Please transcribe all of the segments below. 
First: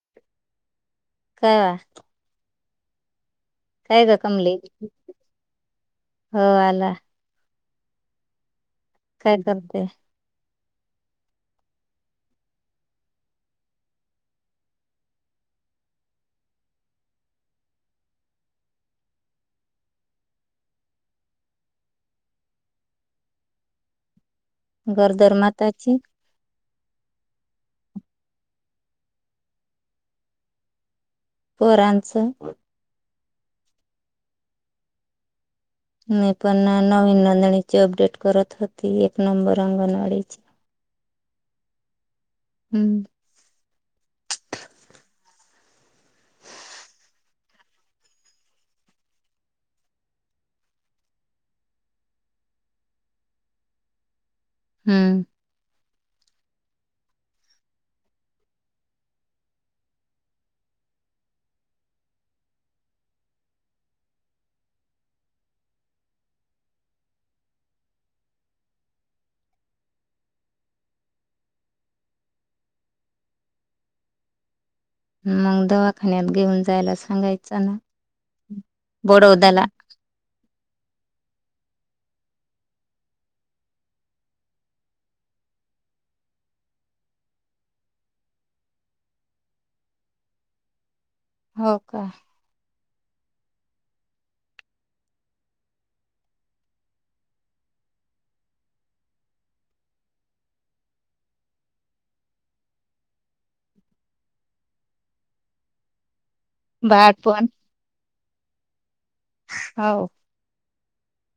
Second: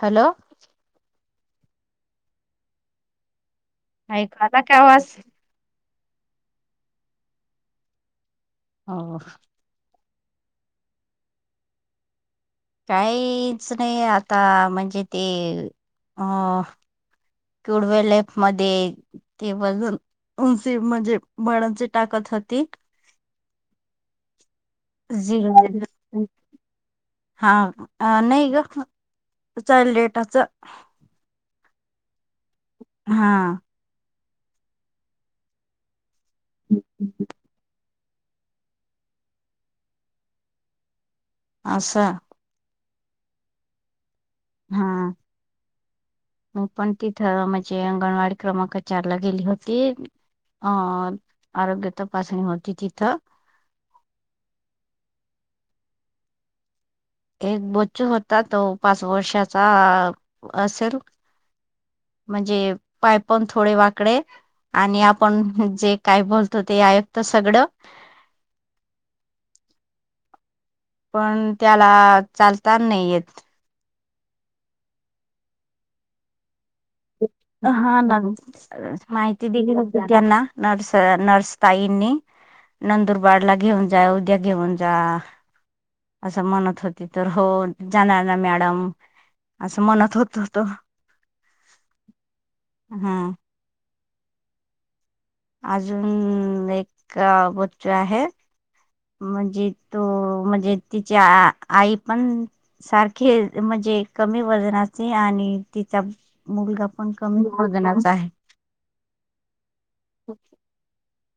Hello! काय वा काय ग ऐकू कमले, आला का आवाज? हो आला. हो काय करते? काहीच नाही आता म्हणजे ते अं [unintelligible] ते वाजून उंची म्हणजे बळांची ताकत होती गरोदर जी ह माताची हा नाही ग चाईल्ड डेटाच फोरांचं हा मी पण नवीन नंदणीची अपडेट करत होती एक नंबर अंगणवाडीची आस? हम्म. हां. मग पण तिथं म्हणजे अंगणवाडी क्रमांक चारला गेली होती. अ आरोग्य तपाचणी होती तिथं. हम्म. एक बच्चू होता तो पाच वर्षाचा असेल. म्हणजे पाय पण थोडे वाकडे आणि आपण जे काय बोलतो ते आयुक्त सगडं. पण त्याला चालता नाही येत. मग दवाखान्यात घेऊन जायला स हा नग माहिती बडोद्याला दिली होती. त्यांना नर्स नर्स ताईंनी नंदुरबारला घेऊन जा उद्या घेऊन जा. असं म्हणत होती तर हो जाणार ना मॅडम. असं मनात होत होतं. हो का. हां. अजून एक बच्चू आहे. म्हणजे तो म्हणजे तिची आ आई पण सारखे म्हणजे कमी वजनाचे आणि तिचा मुलगा पण कमी वजनाचा आहे. हो.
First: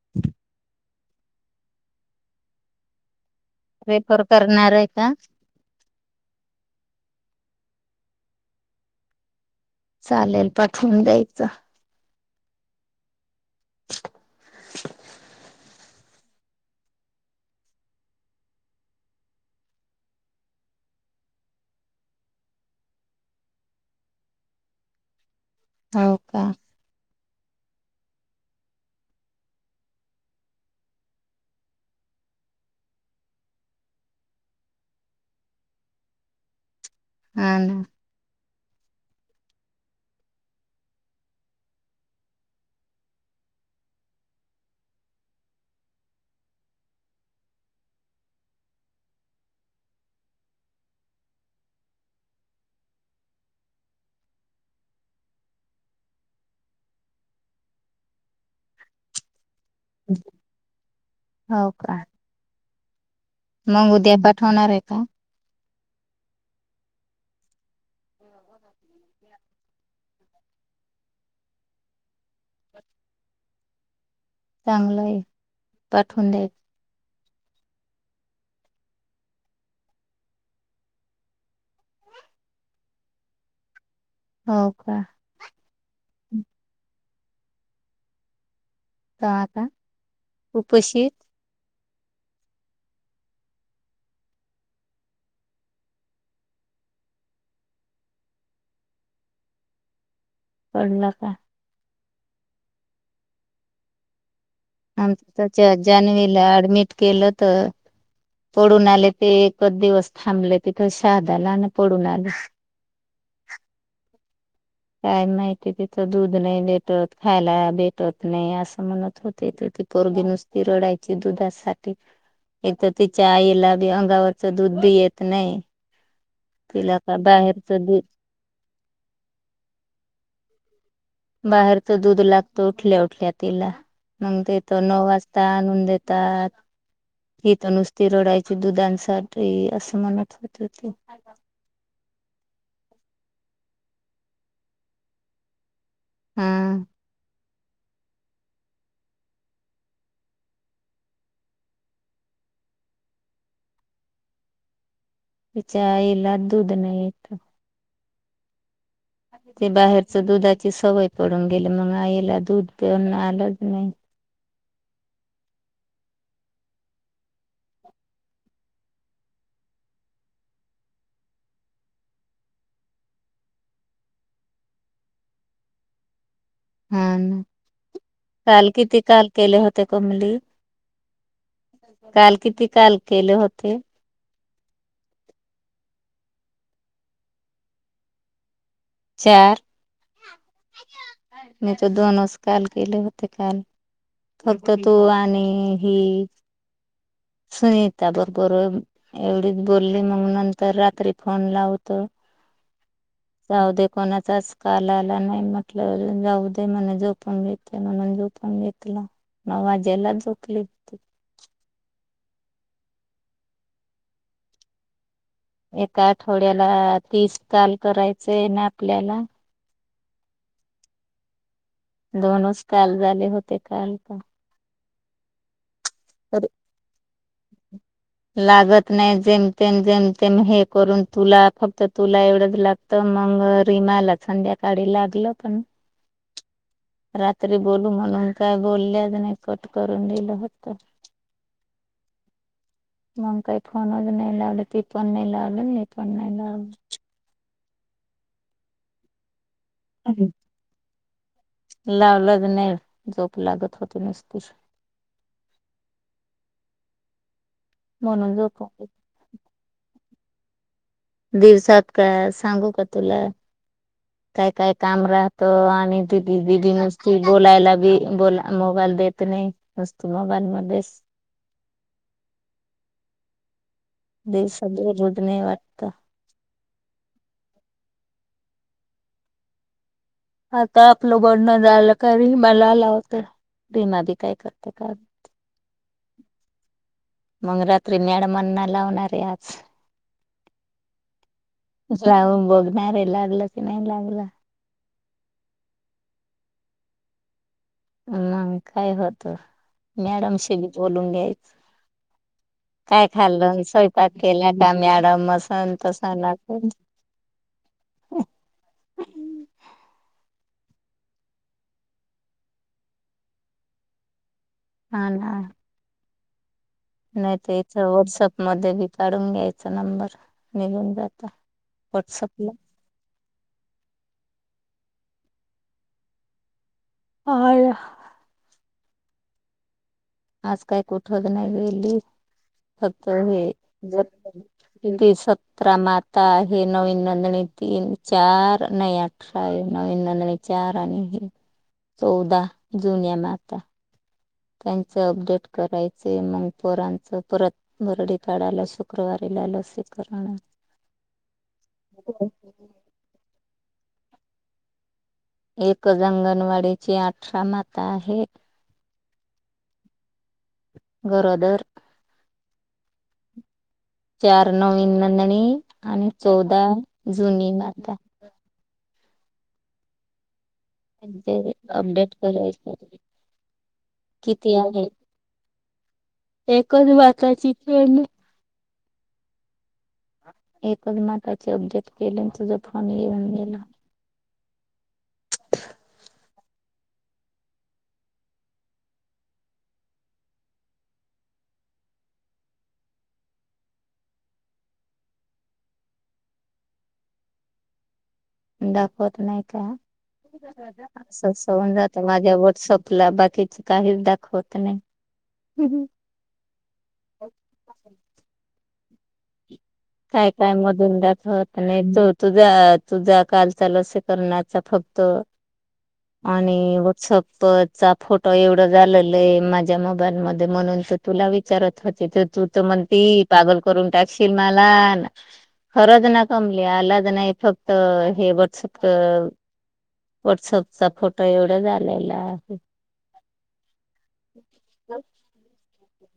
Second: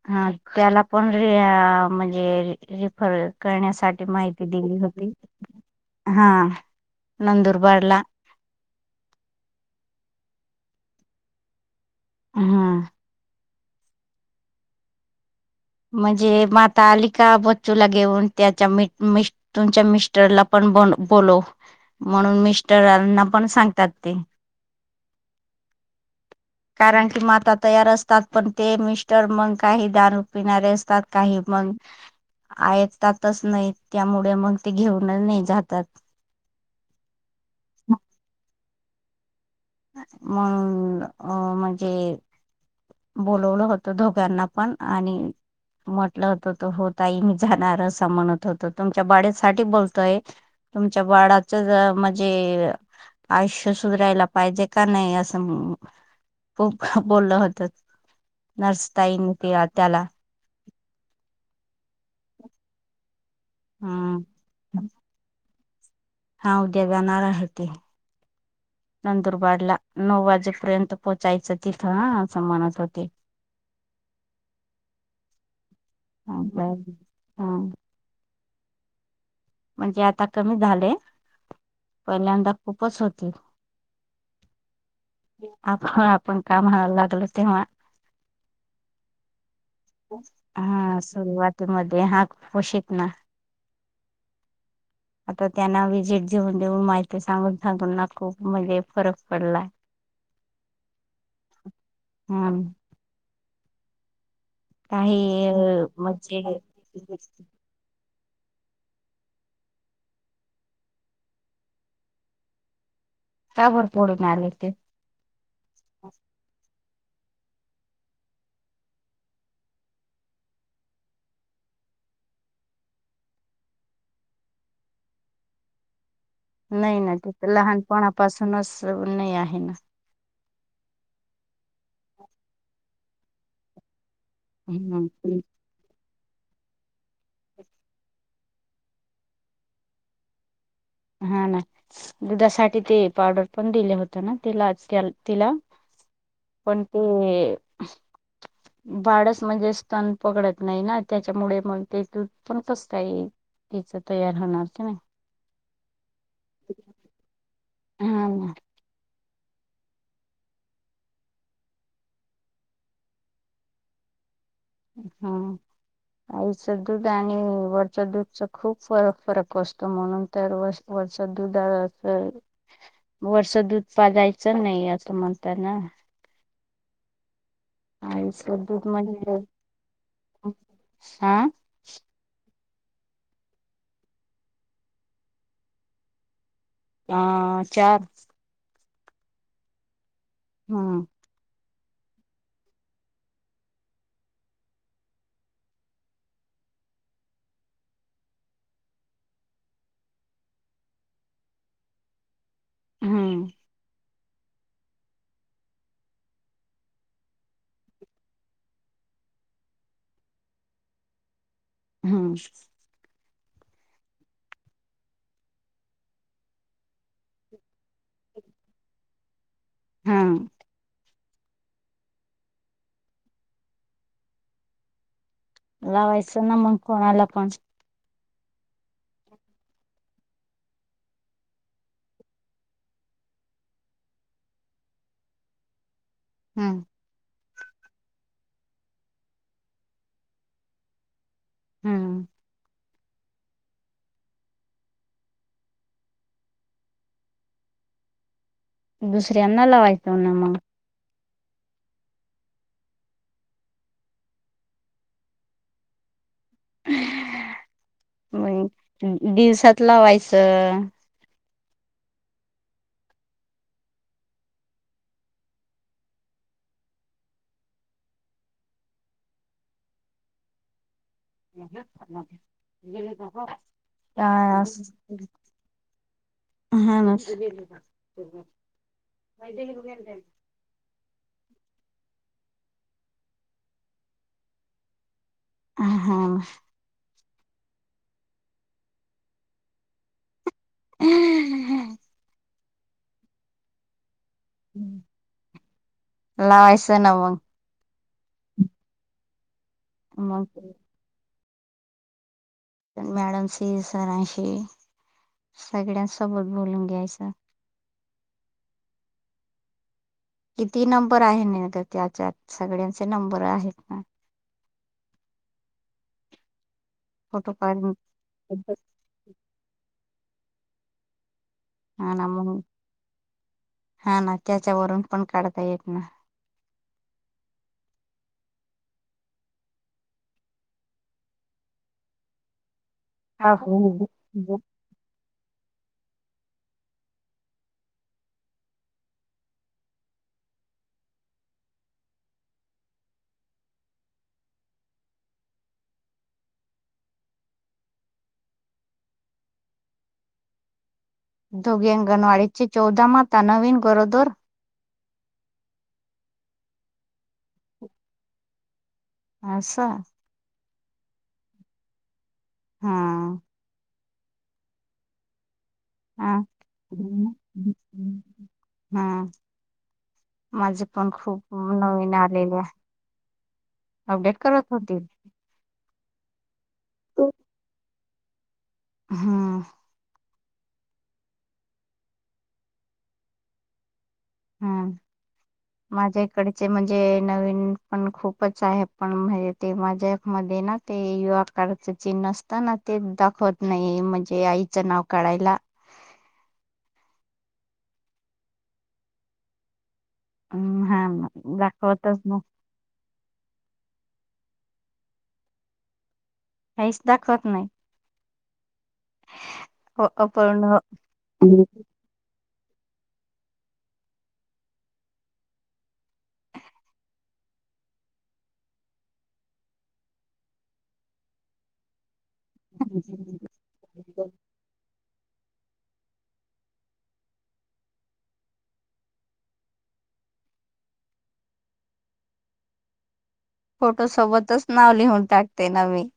हा त्याला पण र म्हणजे रिफर करण्यासाठी रेफर माहिती करणार दिली आहे होती, का हा नंदुरबारला. चालेल पाठवून द्यायचं. हम्म. म्हणजे माता अली का बच्चूला घेऊन त्याच्या मि मिस् तुमच्या मिस्टरला पण ब बोलो म्हणून मिस्टरना पण सांगतात ते हो का कारण की माता तयार असतात पण ते मिस्टर मंग काही दान पिणारे असतात काही पण आहेत तातच नाही त्यामुळे मग ते घेऊन नाही जातात हा ना म्हणून अ म्हणजे बोोलवलं होतं दोघ्यांना पण आणि म्हटलं होतं त हो ताई मी जाणार असं म्हणत होतो तुमच्या बाडसाठीठी बोलतोय तुमच्या बाळाच म्हणजे आयुष्य सुधरायला पाहिजे का नाही असं खूप बोललं होत नर्सतााईन ते त्याला हो का मग उद्या हम्म पाठवणार आहे का हा उद्या जाणारहती नंदुरबारला नऊ वाजेपर्यंत पोहोचायचं तिथं हा असं म्हणत होते. चांगलं आहे पाठवून हं द्यायचं बर हम्म. म्हणजे आता कमी झाले, पहिल्यांदा खूपच होती. हो का. आप आपण काम हयला लागल तेव्हा आता हम्म उपाशी सुरुवात ते मध्ये हाग पोशिक ना आता त्यांना विजिट जेऊन देऊन माहिती सांगून सांगून ना खूप म्हणजे फरक पडलाय पडला का हम्म आम काही त्याच्या म्हणजे जानवेला ऍडमिट केलं तर पडून आले ते एकच दिवस थांबले तिथं शहादाला आणि पडून आले त्यावरर पडून आले ते काय माहितीय तिथं दूध नाही भेटत खायला भेटत नाही असं म्हणत होते त पोरगी नुसती रडायची दुधासाठी एक तर तिच्या आईला बी अंगावरचं दूध बी येत नाही तिला नाही ना का तिथ बाहेरचं दूध लहानपणापासूनच नाही आहे ना बाहेरच दूध लागत उठल्या उठल्या तिला मग तेथ नऊ हम्म वाजता आणून देत त्याात ही तर नुसती रडायची दुधांसाठी असं म्हणत होत होते हा ना दुधासाठी ते पावडर पण दिले होत ना तिला तिला हा कोण ते बाडच म्हणजे स्तन पकडत नाही ना त्याच्यामुळे मग तेथ पण कसत ये तच तयार होणारच ना विच्याईला दूध नाही येत हा ते बाहेरच दुधाची सवय पडून गेले मग आईला दूध पिण आलंच नाही हा आईचं दूध आणि वरच्या दूधच खूपर फरक असतो म्हणून चार वर्ष वरष दूध आचे वर्ष दूध पालायचं नाही असं म्हणतना हा आईचं काल दूध किती काल म्हणजे केले होते कोमली हा काल किती काल केले होते हां चार चार हम्म नाही तो दोनस काल केले होते काल फक्त तू आणि हि सुनीता बरोबर एवढीच बोली मग नंतर रात्री फोन लावत. हम्म जाऊ दे कोणाचाच कालला नाही म्हटलं जाऊ दे म्हणे झोपून घेत म्हणून झोपून घेतल. नऊ वाजेला झोकली. हम्म एका आठवड्याला तीस काल करायचं आहे ना आपल्याला? हा दोनच कॉल झाले होते काल का तर लावायचं ना मग कोणाला पण लागत नाही जेमतेम जेमतेम हे करून तुला फक्त तुला एवढंच लाग तर मग रीमाला संध्याकाळी लागलं पण हम्म रात्री बोलू म्हणून काय बोलल्यात नाही कट करून दिेलं होत. हम्म. मग काही फोनच नाही लावले पी फोन नाही लावले नाही फोन नाही लावल. दुसऱ्या अण् लावायचंो ना मग लावलंच नाही झोप लागत होत नुसतीस म्हणून मग जतो. दिवसात लावायचं. दिवसात का सांगू का तुला? [inaudible] काय काय काम राहतं आणि दीदी दीदी नुसती बोलायला बी बोला मोबाईल देत नाही. वस्तू मोबाईल मध्येच दे काय सगळे असच. रुजणे वाटतं हानस आता आपलं बोलणं झालं का नी मला लावते रिमा बी काय करते का हा हवं. मग रात्री मॅडमाणा लावणारे आज जाऊन बघणार आहे लागलं की नाही लागलं. लावायचं ना मग. म काय होत मॅडम मग शी बी बोलून घ्याय काय खाल्लं मॅडमशी स्यपाात सरांशी केला का? मॅडम असन तसन घ्यायच. किती नंबर आहे न त्याच्यात सगळ्यांचे नंबर आहेत ना. हा ना. नाहीत फोटो याच काढून व्हॉट्सअप मध्ये बी काढून घ्यायचा नंबर निघून जात. हा ना मग हा ना त्याच्यावरून पण काढता येत ना. आया आज काही कुठच नाही गेली फक्त हे. सतरा माता आहे नवीन नंदणी तीन चार नाही आठ. नवीन चार आणि हे आता चौदा जुन्या माता. त्यांच अपडेट करायचे मग पोरांचं परत. वरडी काढायला शुक्रवारीला लसीकरण. दोगे अंगणवाडीची चौदा माता नवीन गरोदर. एक अंगणवाडीची अठरा माता आहे. असं? गरोदर. हा. चार नवीन नंदणी आणि हा चौदा जुनी माता. हा. माझे पण खूप म्हणजे नवीन अपडेट करायच आलेले अपडेट किती करत आहे होतील. एकच बातचीथ हा. एकच नाटाचे अब्जेक्ट केले तुझ फोन इवन गेला. हम्. माझ्या इकडचे म्हणजे नवीन पण खूपच आहे पण म्ह ते माझ्या मध्ये ना ते युवा काचं चिन्ह असतं ना ते दाखवत नाही म्हणजे आई ज नाव काढयला दाखवत नाही हा काात दाखवतच माझ्या नाही व्हट्सअप आपला बाकीच काहीच दाखवत नाही. काहीच दाखवत नाही. हो काय काय आपण मधून दच होत नाही द तुझ्या तुझ्या काल चाल अस करण्याचा फक्त [inaudible] आणि व्हॉट्सअपचा फोटो एवढं झालेलं आहे. माझ्या मोबाईलमध्ये म्हणून तुला विचारत होते. तू तर म्हणती पागल करून टाकशील मला, हा ना खरज ना कमली आलाज नाही फक्त हे व्हाट्सअप. व्हॉट्सअपचा फोटो एवढा झालेला आहे. फोटो सोबतच नाव लिहून टाकते ना‌ मी.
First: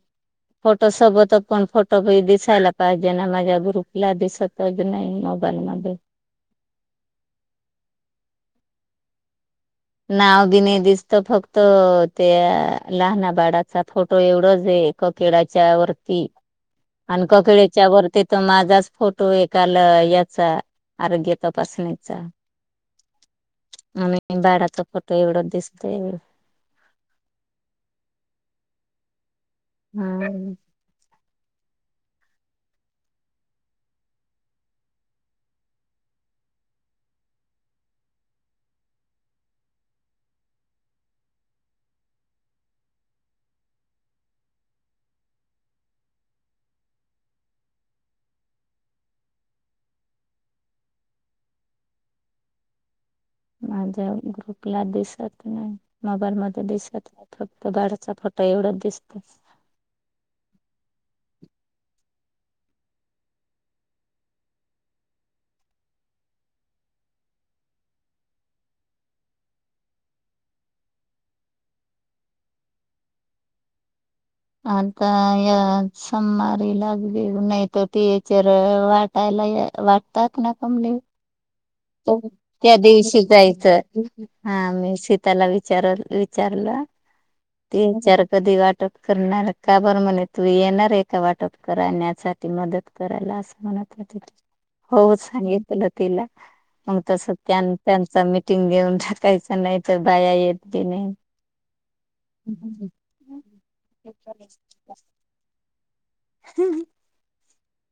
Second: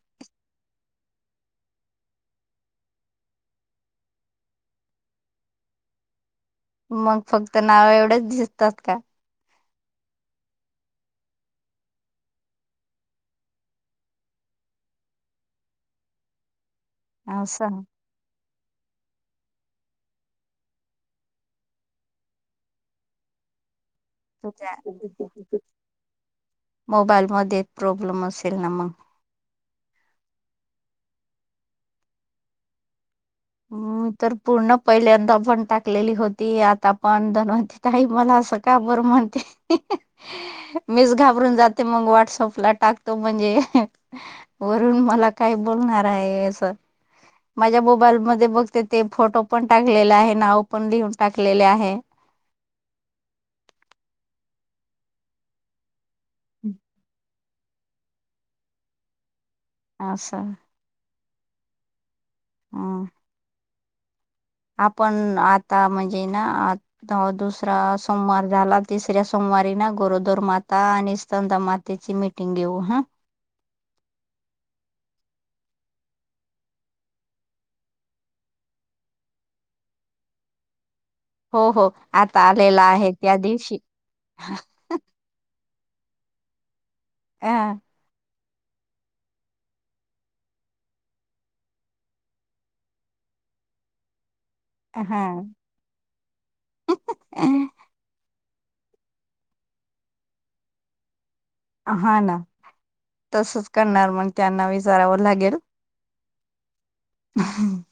फोटो सोबत पण फोटो बी दिसायला पाहिजे, ना माझ्या ग्रुपला दिसत. तज नाही मोबाईल मध्ये. मग फक्त नाव एवढेच दिसतात का, नाव बी नाही दिसत फक्त त्या लहाना बाडाचा फोटो एवढंच ये. केला च्या वरती. [inaudible] आणि असं ककळीच्या वरती. त्यांना माझाच फोटो एकाला याचा आरोग्य तपासण्याचा. आणि तुझ्या बाडाचा फोटो एवढो दिसतो. मोबाईलमध्ये प्रॉब्लेम असेल ना मग, हम्म. तर पूर्ण पहिल्यांदा पण टाकलेली होती. आता पण दनवती. काही मला असं का बरं म्हणते. मीच घाबरून जाते, मग व्हाॅट्सअपला टाकतो म्हणजे. वरून मला काय बोलणार आहे. अस माझ्या मोबाईल म बघते ते फोटो पण टाकलेले आहे. नाव पण लिहून टाकलेले आहे. माझ्या ग्रुपला दिसत नाही. मोबाईल मध्ये दिसत आहे. फक्त बाडचा फोटो एवढाच दिसतो. हा असं हा. आपण आता म्हणजे ना, दुसरा सोमवार झाला. तिसऱ्या सोमवारी ना, गरोदर माता आणि स्तंद मातेची मिटिं टिंग घेऊ ह. आता या समारी लाग बे नाही तर ते टिचर वाट. त्यायला वाटतात ना कमली. हो हो आता त्या आलेला आहे दिवशी त्या दिवशी जायचं, हा मीशित त्याला विचार विचारलं अ ते विचार. कधी वाटप करणार, का‌ बर म्हणे तू येणार एका वाटप करण्याचा. मदत करायला असं म्हणत होती. [inaudible] हो सांगितलेलं तिला. मग तसं त्यां त्यांच मीटिंग घेऊन टाकायचं, नाही तर बाया येत बी नाही. हा ना, तसच करणार मग त्यांना विचारावं लागेल. हम्म. [unintelligible]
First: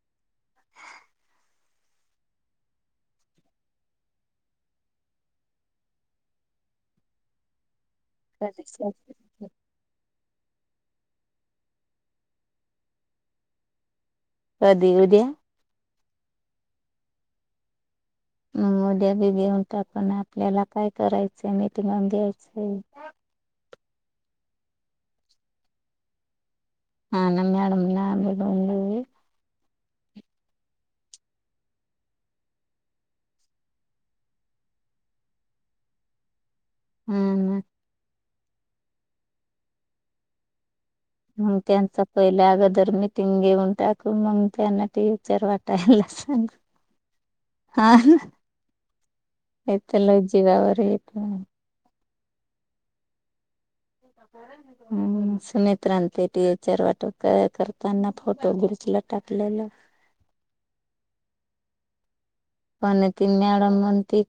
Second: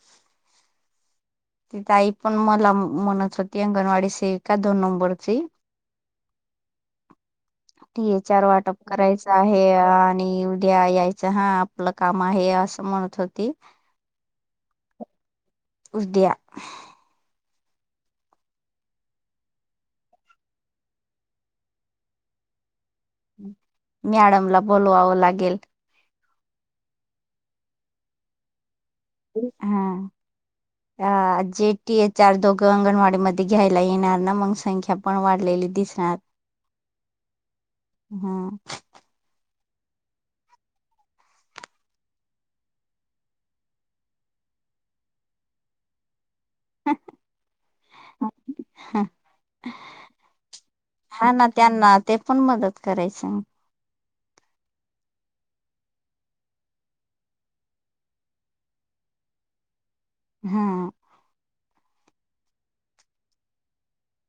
तिथं आई पण मला म्हणत होती. अंगणवाडी सिक दोन नंबरची. टी चार वाटप करायचं. आहे आणि उद्या यायचं हा, आपलं काम आहे असं म्हणत होती. कधी उद्या. उद्या. मद्याबी घेऊन टाकून आपल्याला काय करायचं, मीठ बून द्यायचे. मॅडमला बोलवावं लागेल. हा नम मॅडम ना [unintelligible] हा. अ जेटी एचार दोघं अंगणवाडीमध्ये घ्यायला येणार ना मग संख्या पण वाढलेली दिसणार हा हम मग त्यांचा पहिल्या अगोदर मिीटिंग घेऊन टाकून मग त्यांना टी व्ही वाटायला सांग हाथ लो जिगवरर येत हा ना त्यांना ते पण मदत करायचं हम्. सुमित्रांते टी एचार वाटो करताना फोटो घिचलं टाकलेलं. हा. पण तीन्याड म्ह त